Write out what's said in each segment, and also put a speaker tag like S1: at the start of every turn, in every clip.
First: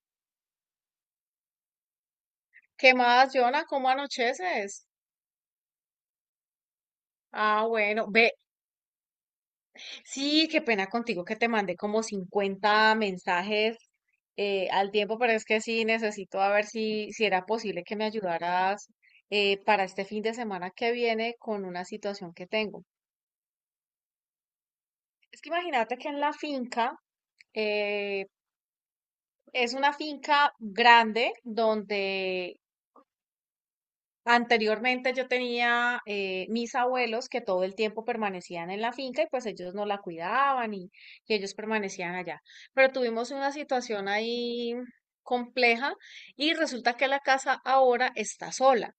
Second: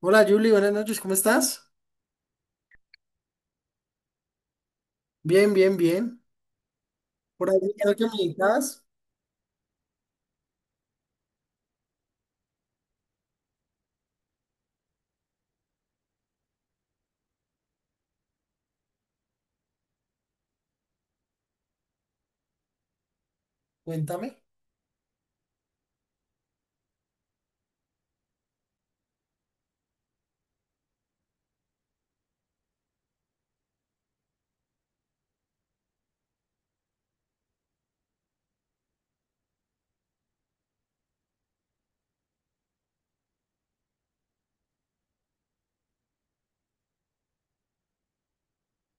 S1: Hola Julie, buenas noches, ¿cómo estás?
S2: ¿Qué más, Jonah? ¿Cómo anocheces?
S1: Bien, bien, bien. Por
S2: Ah,
S1: ahí creo que
S2: bueno,
S1: me
S2: ve,
S1: necesitas.
S2: sí, qué pena contigo que te mandé como 50 mensajes al tiempo, pero es que sí, necesito a ver si era posible que me ayudaras para este fin de semana que viene con una situación que tengo.
S1: Cuéntame.
S2: Es que imagínate que en la finca, eh, es una finca grande donde anteriormente yo tenía mis abuelos que todo el tiempo permanecían en la finca y pues ellos no la cuidaban y ellos permanecían allá. Pero tuvimos una situación ahí compleja y resulta que la casa ahora está sola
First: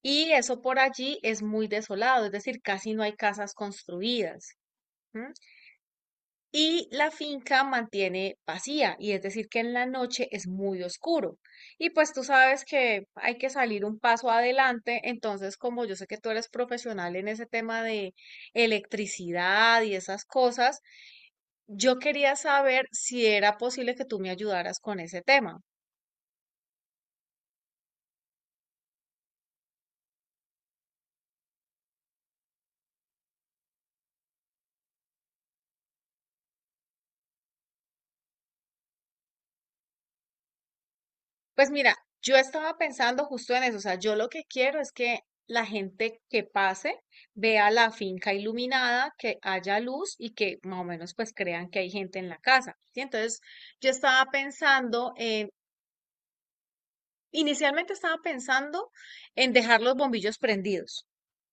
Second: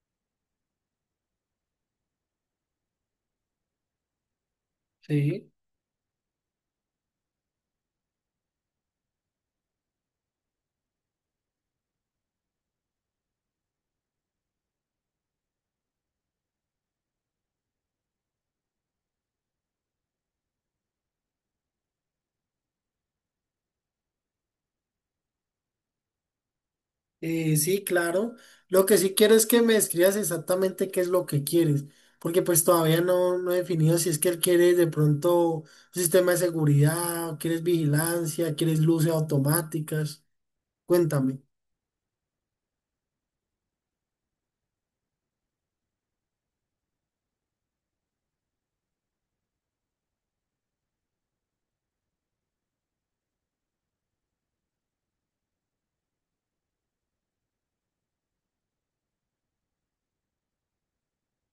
S2: y eso por allí es muy desolado, es decir, casi no hay casas construidas. ¿M?
S1: Sí.
S2: Y la finca mantiene vacía, y es decir, que en la noche es muy oscuro. Y pues tú sabes que hay que salir un paso adelante, entonces como yo sé que tú eres profesional en ese tema de electricidad y esas cosas, yo quería saber si era posible que tú me ayudaras con ese tema.
S1: Sí, claro. Lo que sí quiero es que me escribas exactamente qué es lo que quieres, porque pues todavía no he definido si es que él quiere de pronto un sistema de seguridad, o quieres vigilancia, quieres luces automáticas. Cuéntame.
S2: Pues mira, yo estaba pensando justo en eso, o sea, yo lo que quiero es que la gente que pase vea la finca iluminada, que haya luz y que más o menos pues crean que hay gente en la casa, ¿sí? Entonces, yo estaba pensando en, inicialmente estaba pensando en dejar los bombillos prendidos,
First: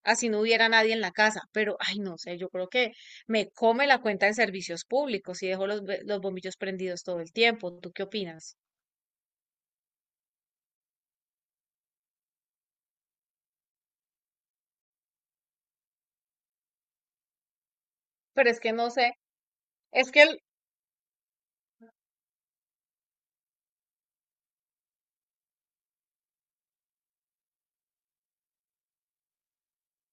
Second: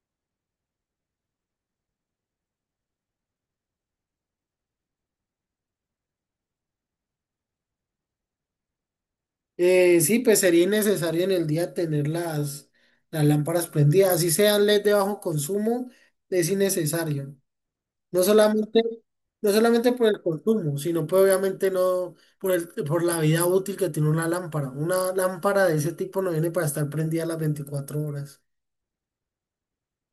S2: así no hubiera nadie en la casa, pero ay, no sé, yo creo que me come la cuenta de servicios públicos y dejo los bombillos prendidos todo el tiempo. ¿Tú qué opinas?
S1: Sí, pues sería necesario en el día tener las lámparas prendidas, así sean LED de bajo consumo, es innecesario. No
S2: Pero es que
S1: solamente,
S2: no sé.
S1: no solamente por
S2: Es
S1: el
S2: que el-
S1: consumo, sino pues obviamente no por por la vida útil que tiene una lámpara. Una lámpara de ese tipo no viene para estar prendida las 24 horas.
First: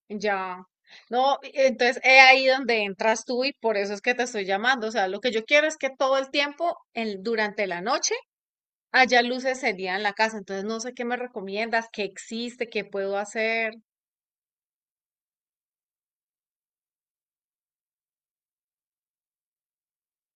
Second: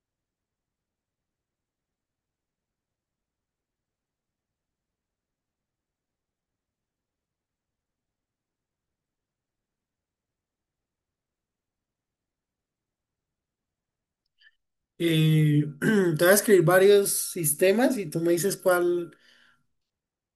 S2: Ya. No, entonces es ahí donde entras tú y por eso es que te estoy llamando. O sea, lo que yo quiero es que todo el tiempo, durante la noche, haya luces el día en la casa. Entonces no sé qué me recomiendas, qué existe, qué puedo hacer.
S1: Te voy a escribir varios sistemas y tú me dices cuál,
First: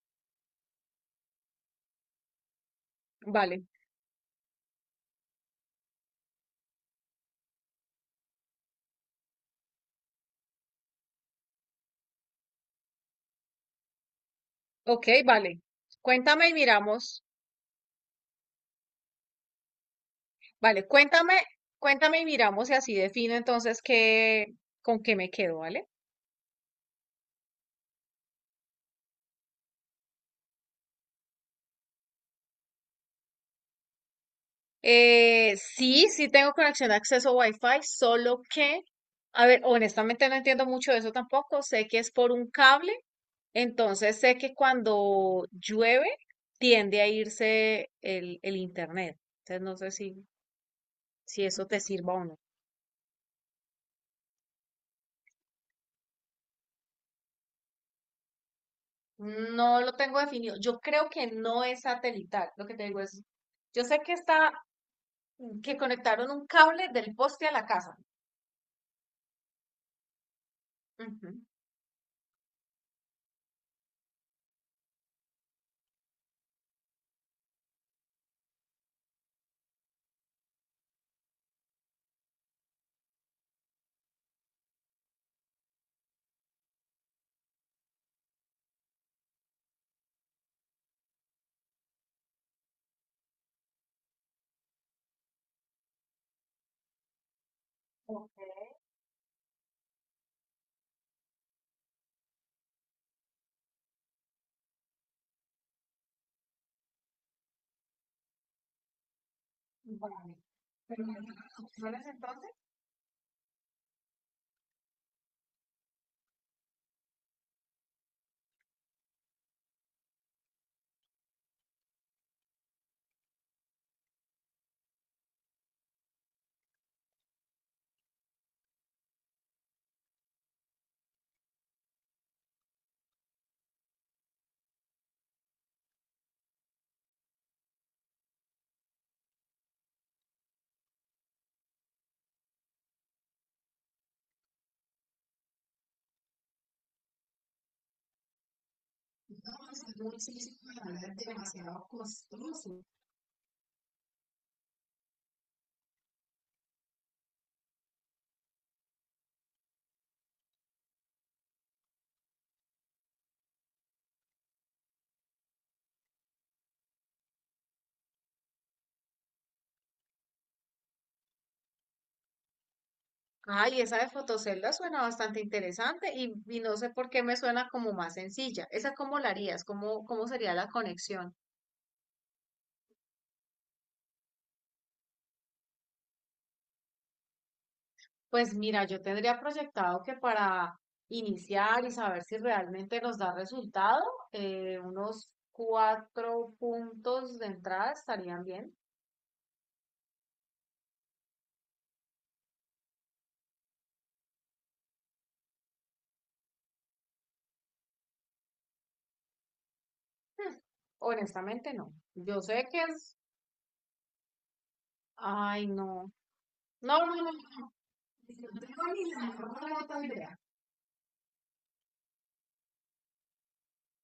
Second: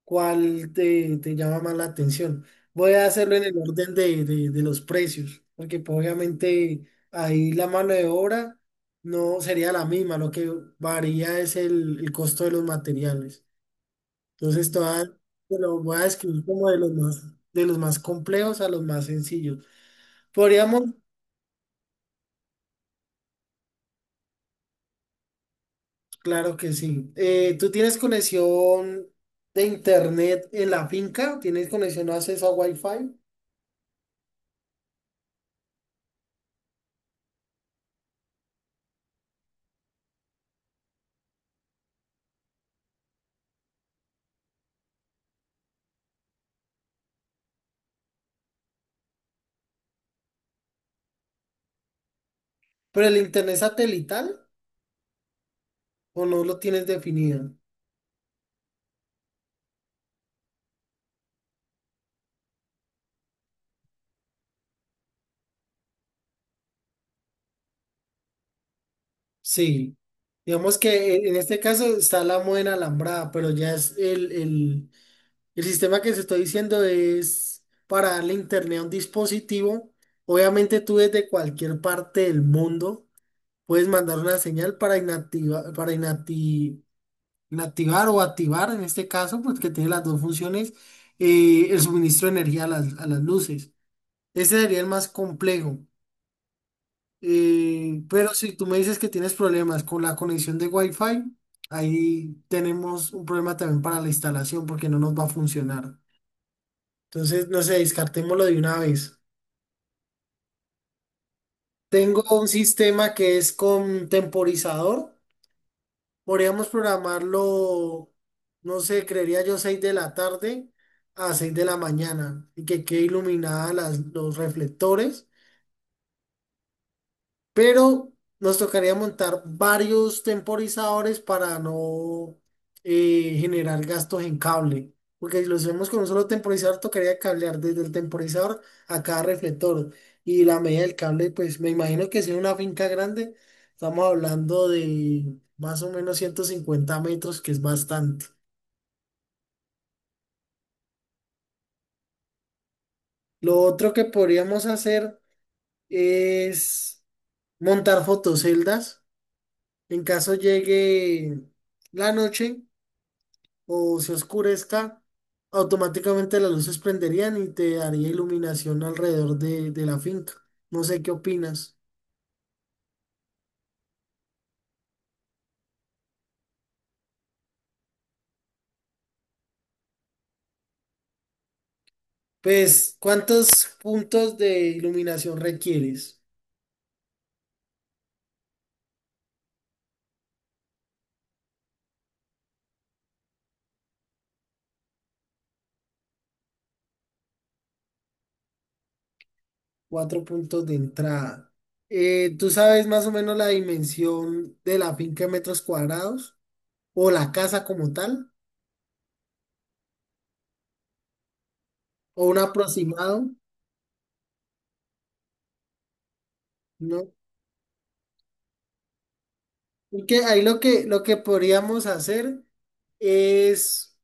S1: cuál te llama más la atención. Voy a hacerlo en el
S2: Vale.
S1: orden de los precios, porque pues, obviamente ahí la mano de obra no sería la misma, lo que varía es el costo de los materiales. Entonces,
S2: Ok,
S1: todas te
S2: vale.
S1: lo voy a describir
S2: Cuéntame y
S1: como de los más,
S2: miramos.
S1: de los más complejos a los más sencillos.
S2: Vale,
S1: ¿Podríamos?
S2: cuéntame, cuéntame y miramos y así defino entonces qué, con qué me quedo, ¿vale?
S1: Claro que sí. ¿Tú tienes conexión de internet en la finca? ¿Tienes conexión o acceso a Wi-Fi?
S2: Sí, sí tengo conexión de acceso Wi-Fi, solo que, a ver, honestamente no entiendo mucho de eso tampoco. Sé que es por un cable, entonces sé que cuando llueve tiende a irse el internet. Entonces no sé si, si eso te sirva o no.
S1: ¿Pero el internet satelital o no lo tienes definido?
S2: No lo tengo definido. Yo creo que no es satelital. Lo que te digo es, yo sé que está, que conectaron un cable del poste a la casa.
S1: Sí. Digamos que en
S2: Ujú.
S1: este caso está la moda en alambrada, pero ya es el, el sistema que te estoy diciendo es para darle internet a un dispositivo. Obviamente tú desde cualquier parte del mundo puedes mandar una señal para inactiva- para inacti- inactivar o activar, en este caso, pues que tiene las dos funciones, el suministro de energía a a las luces. Ese sería el más complejo. Pero si tú me dices que tienes problemas con la conexión de Wi-Fi, ahí tenemos un problema también para la instalación porque no nos va a funcionar. Entonces, no sé, descartémoslo de una vez.
S2: Vale. Pero, ¿las opciones
S1: Tengo un
S2: entonces?
S1: sistema que es con temporizador. Podríamos programarlo, no sé, creería yo 6 de la tarde a 6 de la mañana y que quede iluminada los reflectores, pero nos tocaría montar varios temporizadores para no generar gastos en cable. Porque si lo hacemos con un solo temporizador, tocaría cablear desde el temporizador a cada reflector. Y la media del cable, pues me imagino que si es una finca grande, estamos hablando de más o menos 150 metros, que es bastante.
S2: Hacer un ejercicio para nada es demasiado costoso.
S1: Lo otro que podríamos hacer es montar fotoceldas en caso llegue la noche o se oscurezca, automáticamente las luces prenderían y te daría iluminación alrededor de la finca. No sé qué opinas.
S2: Ay, esa de fotocelda suena bastante interesante y no sé por qué me suena como más sencilla. ¿Esa cómo la harías? ¿Cómo, cómo sería la conexión?
S1: Pues, ¿cuántos puntos de iluminación requieres?
S2: Pues mira, yo tendría proyectado que para iniciar y saber si realmente nos da resultado, unos cuatro puntos de entrada estarían bien.
S1: Cuatro puntos de entrada. ¿Tú sabes más o menos la dimensión de la finca en metros cuadrados? ¿O la casa como tal?
S2: Hmm, honestamente, no.
S1: ¿O un
S2: Yo sé que
S1: aproximado?
S2: es... Ay, no. No,
S1: ¿No?
S2: no, no, no. No tengo ni la mejor
S1: Porque
S2: idea.
S1: ahí lo que podríamos hacer es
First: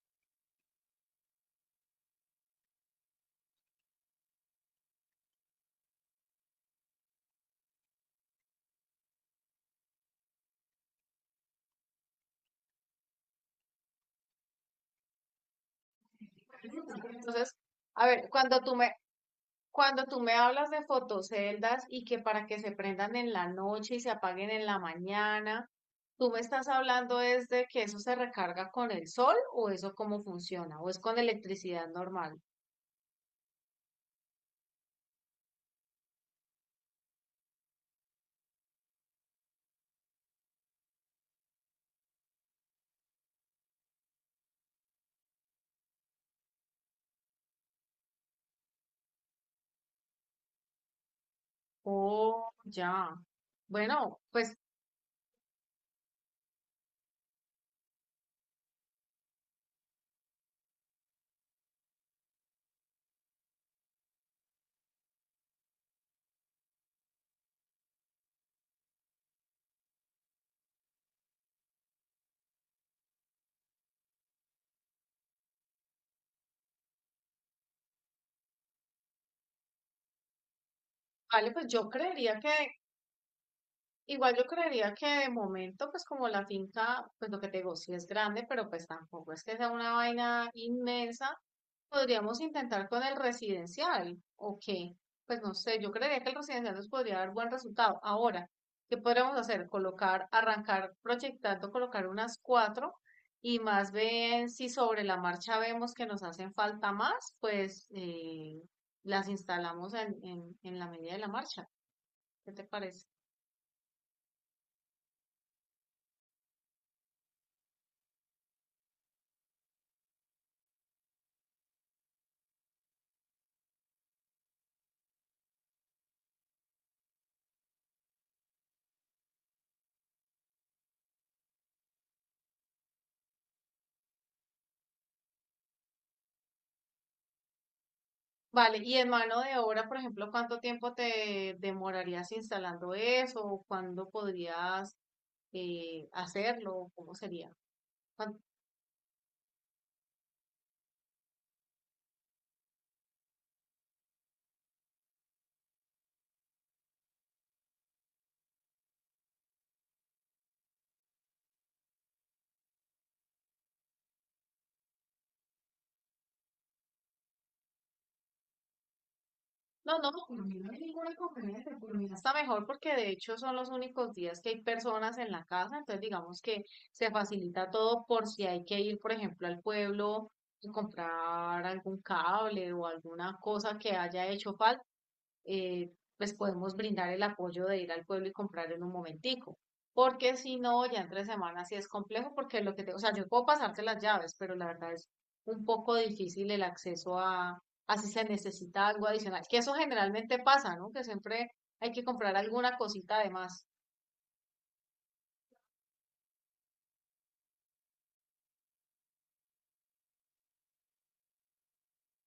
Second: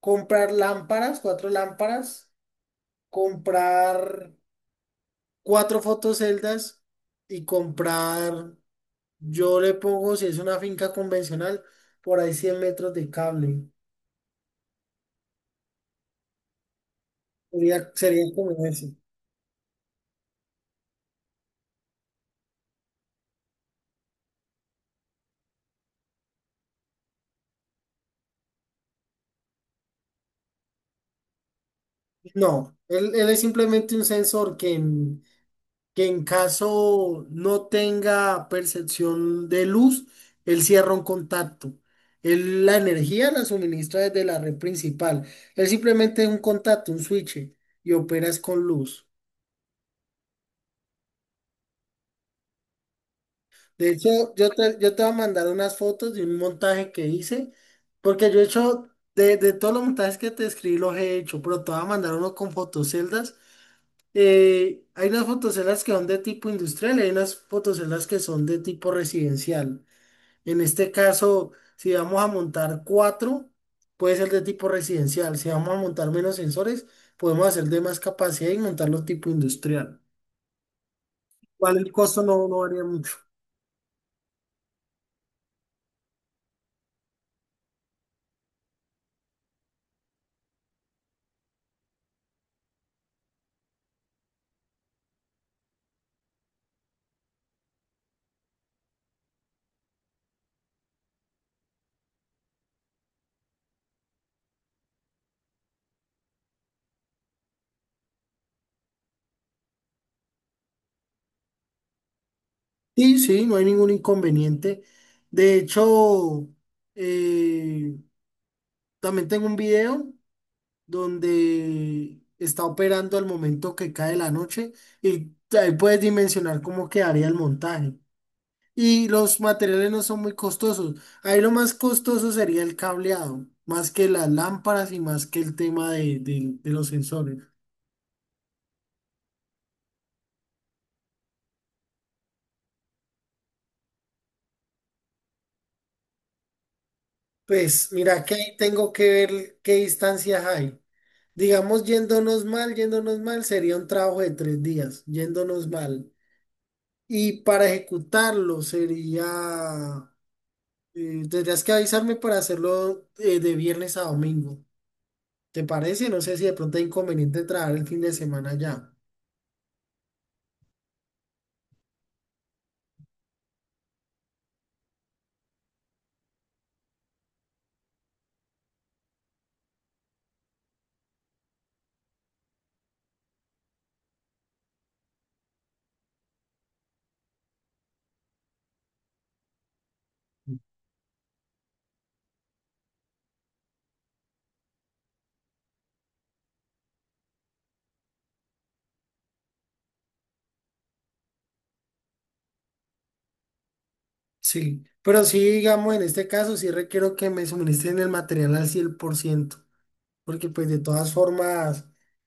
S1: comprar lámparas, cuatro lámparas, comprar cuatro fotoceldas y comprar, yo le pongo, si es una finca convencional, por ahí 100 metros de cable.
S2: Entonces,
S1: Sería,
S2: a
S1: sería
S2: ver,
S1: como ese.
S2: cuando tú me hablas de fotoceldas y que para que se prendan en la noche y se apaguen en la mañana, ¿tú me estás hablando es de que eso se recarga con el sol o eso cómo funciona? ¿O es con electricidad normal?
S1: No, él es simplemente un sensor que en caso no tenga percepción de luz, él cierra un contacto. Él la energía la suministra desde la red principal. Él simplemente es un contacto, un switch, y operas con luz.
S2: Oh, ya.
S1: De
S2: Bueno,
S1: hecho, yo
S2: pues
S1: te, yo te voy a mandar unas fotos de un montaje que hice, porque yo he hecho, de todos los montajes que te escribí, los he hecho, pero te voy a mandar uno con fotoceldas. Hay unas fotoceldas que son de tipo industrial y hay unas fotoceldas que son de tipo residencial. En este caso, si vamos a montar cuatro, puede ser de tipo residencial. Si vamos a montar menos sensores, podemos hacer de más capacidad y montarlo tipo industrial.
S2: vale, pues
S1: Igual el costo no, no varía mucho.
S2: igual yo creería que de momento, pues como la finca, pues lo que te digo, sí es grande, pero pues tampoco es que sea una vaina inmensa. Podríamos intentar con el residencial, ¿o qué? Pues no sé, yo creería que el residencial nos podría dar buen resultado. Ahora, ¿qué podríamos hacer? Colocar, arrancar proyectando, colocar unas cuatro y más bien si sobre la marcha vemos que nos hacen falta más, pues las instalamos en la medida de la marcha. ¿Qué te parece?
S1: Sí, sí, no hay ningún inconveniente. De hecho, eh, también tengo un video donde está operando al momento que cae la noche y ahí puedes dimensionar cómo quedaría el montaje. Y los materiales no son muy costosos. Ahí lo más costoso sería el cableado, más que las lámparas y más que el tema de los sensores.
S2: Vale, y en mano de obra, por ejemplo, ¿cuánto tiempo te demorarías instalando eso? ¿O cuándo podrías hacerlo? ¿Cómo sería?
S1: Pues mira que
S2: Cuan-
S1: ahí tengo que ver qué distancias hay. Digamos, yéndonos mal, sería un trabajo de 3 días, yéndonos mal. Y para ejecutarlo sería, tendrías que avisarme para hacerlo de viernes a domingo. ¿Te parece? No sé si de pronto hay inconveniente trabajar el fin de semana ya.
S2: No, no, por mí no hay ninguna inconveniente, por mí está mejor porque de hecho son los únicos días que hay personas en la casa, entonces digamos que se facilita todo por si hay que ir, por ejemplo, al pueblo y comprar algún cable o alguna cosa que haya hecho falta. eh, pues podemos brindar el apoyo de ir al pueblo y comprar en un momentico. Porque si no, ya entre semanas sí es complejo, porque lo que te, o sea, yo puedo pasarte las llaves, pero la verdad es un poco difícil el acceso a si se necesita algo adicional, que eso generalmente pasa, ¿no? Que siempre hay que comprar alguna cosita además.
S1: Sí, pero sí, digamos, en este caso sí requiero que me suministren el material al 100%, porque pues de todas formas,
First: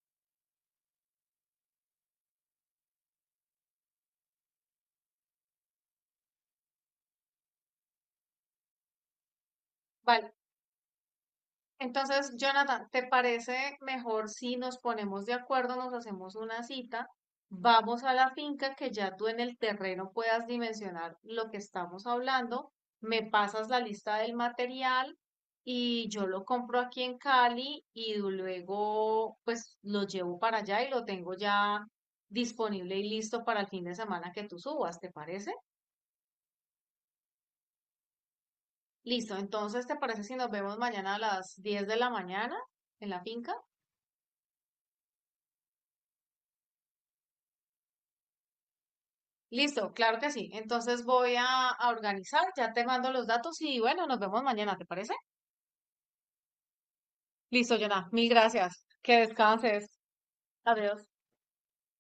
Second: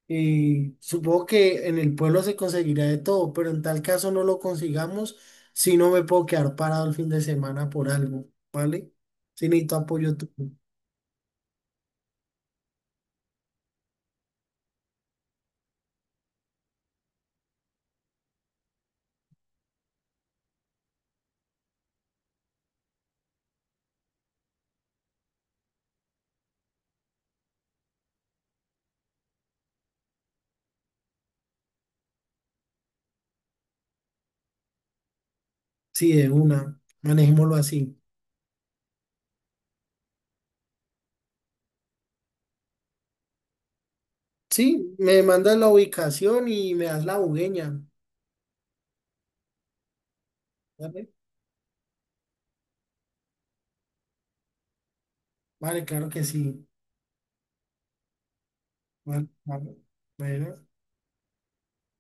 S1: supongo que en el pueblo se conseguirá de todo, pero en tal caso no lo consigamos, si no me puedo quedar parado el fin de semana por algo, ¿vale? Si necesito apoyo
S2: Vale.
S1: tuyo.
S2: Entonces, Jonathan, ¿te parece mejor si nos ponemos de acuerdo, nos hacemos una cita, vamos a la finca que ya tú en el terreno puedas dimensionar lo que estamos hablando, me pasas la lista del material y yo lo compro aquí en Cali y luego pues lo llevo para allá y lo tengo ya disponible y listo para el fin de semana que tú subas, ¿te parece?
S1: Sí, de una, manejémoslo así.
S2: Listo, entonces, ¿te parece si nos vemos mañana a las 10 de la mañana en la finca?
S1: Sí, me mandas la ubicación y me das la bugueña,
S2: Listo, claro que sí. Entonces
S1: ¿vale?
S2: voy a organizar, ya te mando los datos y bueno, nos vemos mañana, ¿te parece?
S1: Vale, claro que sí.
S2: Listo, Jonah, mil gracias. Que
S1: Vale, vale.
S2: descanses.
S1: Bueno.
S2: Adiós.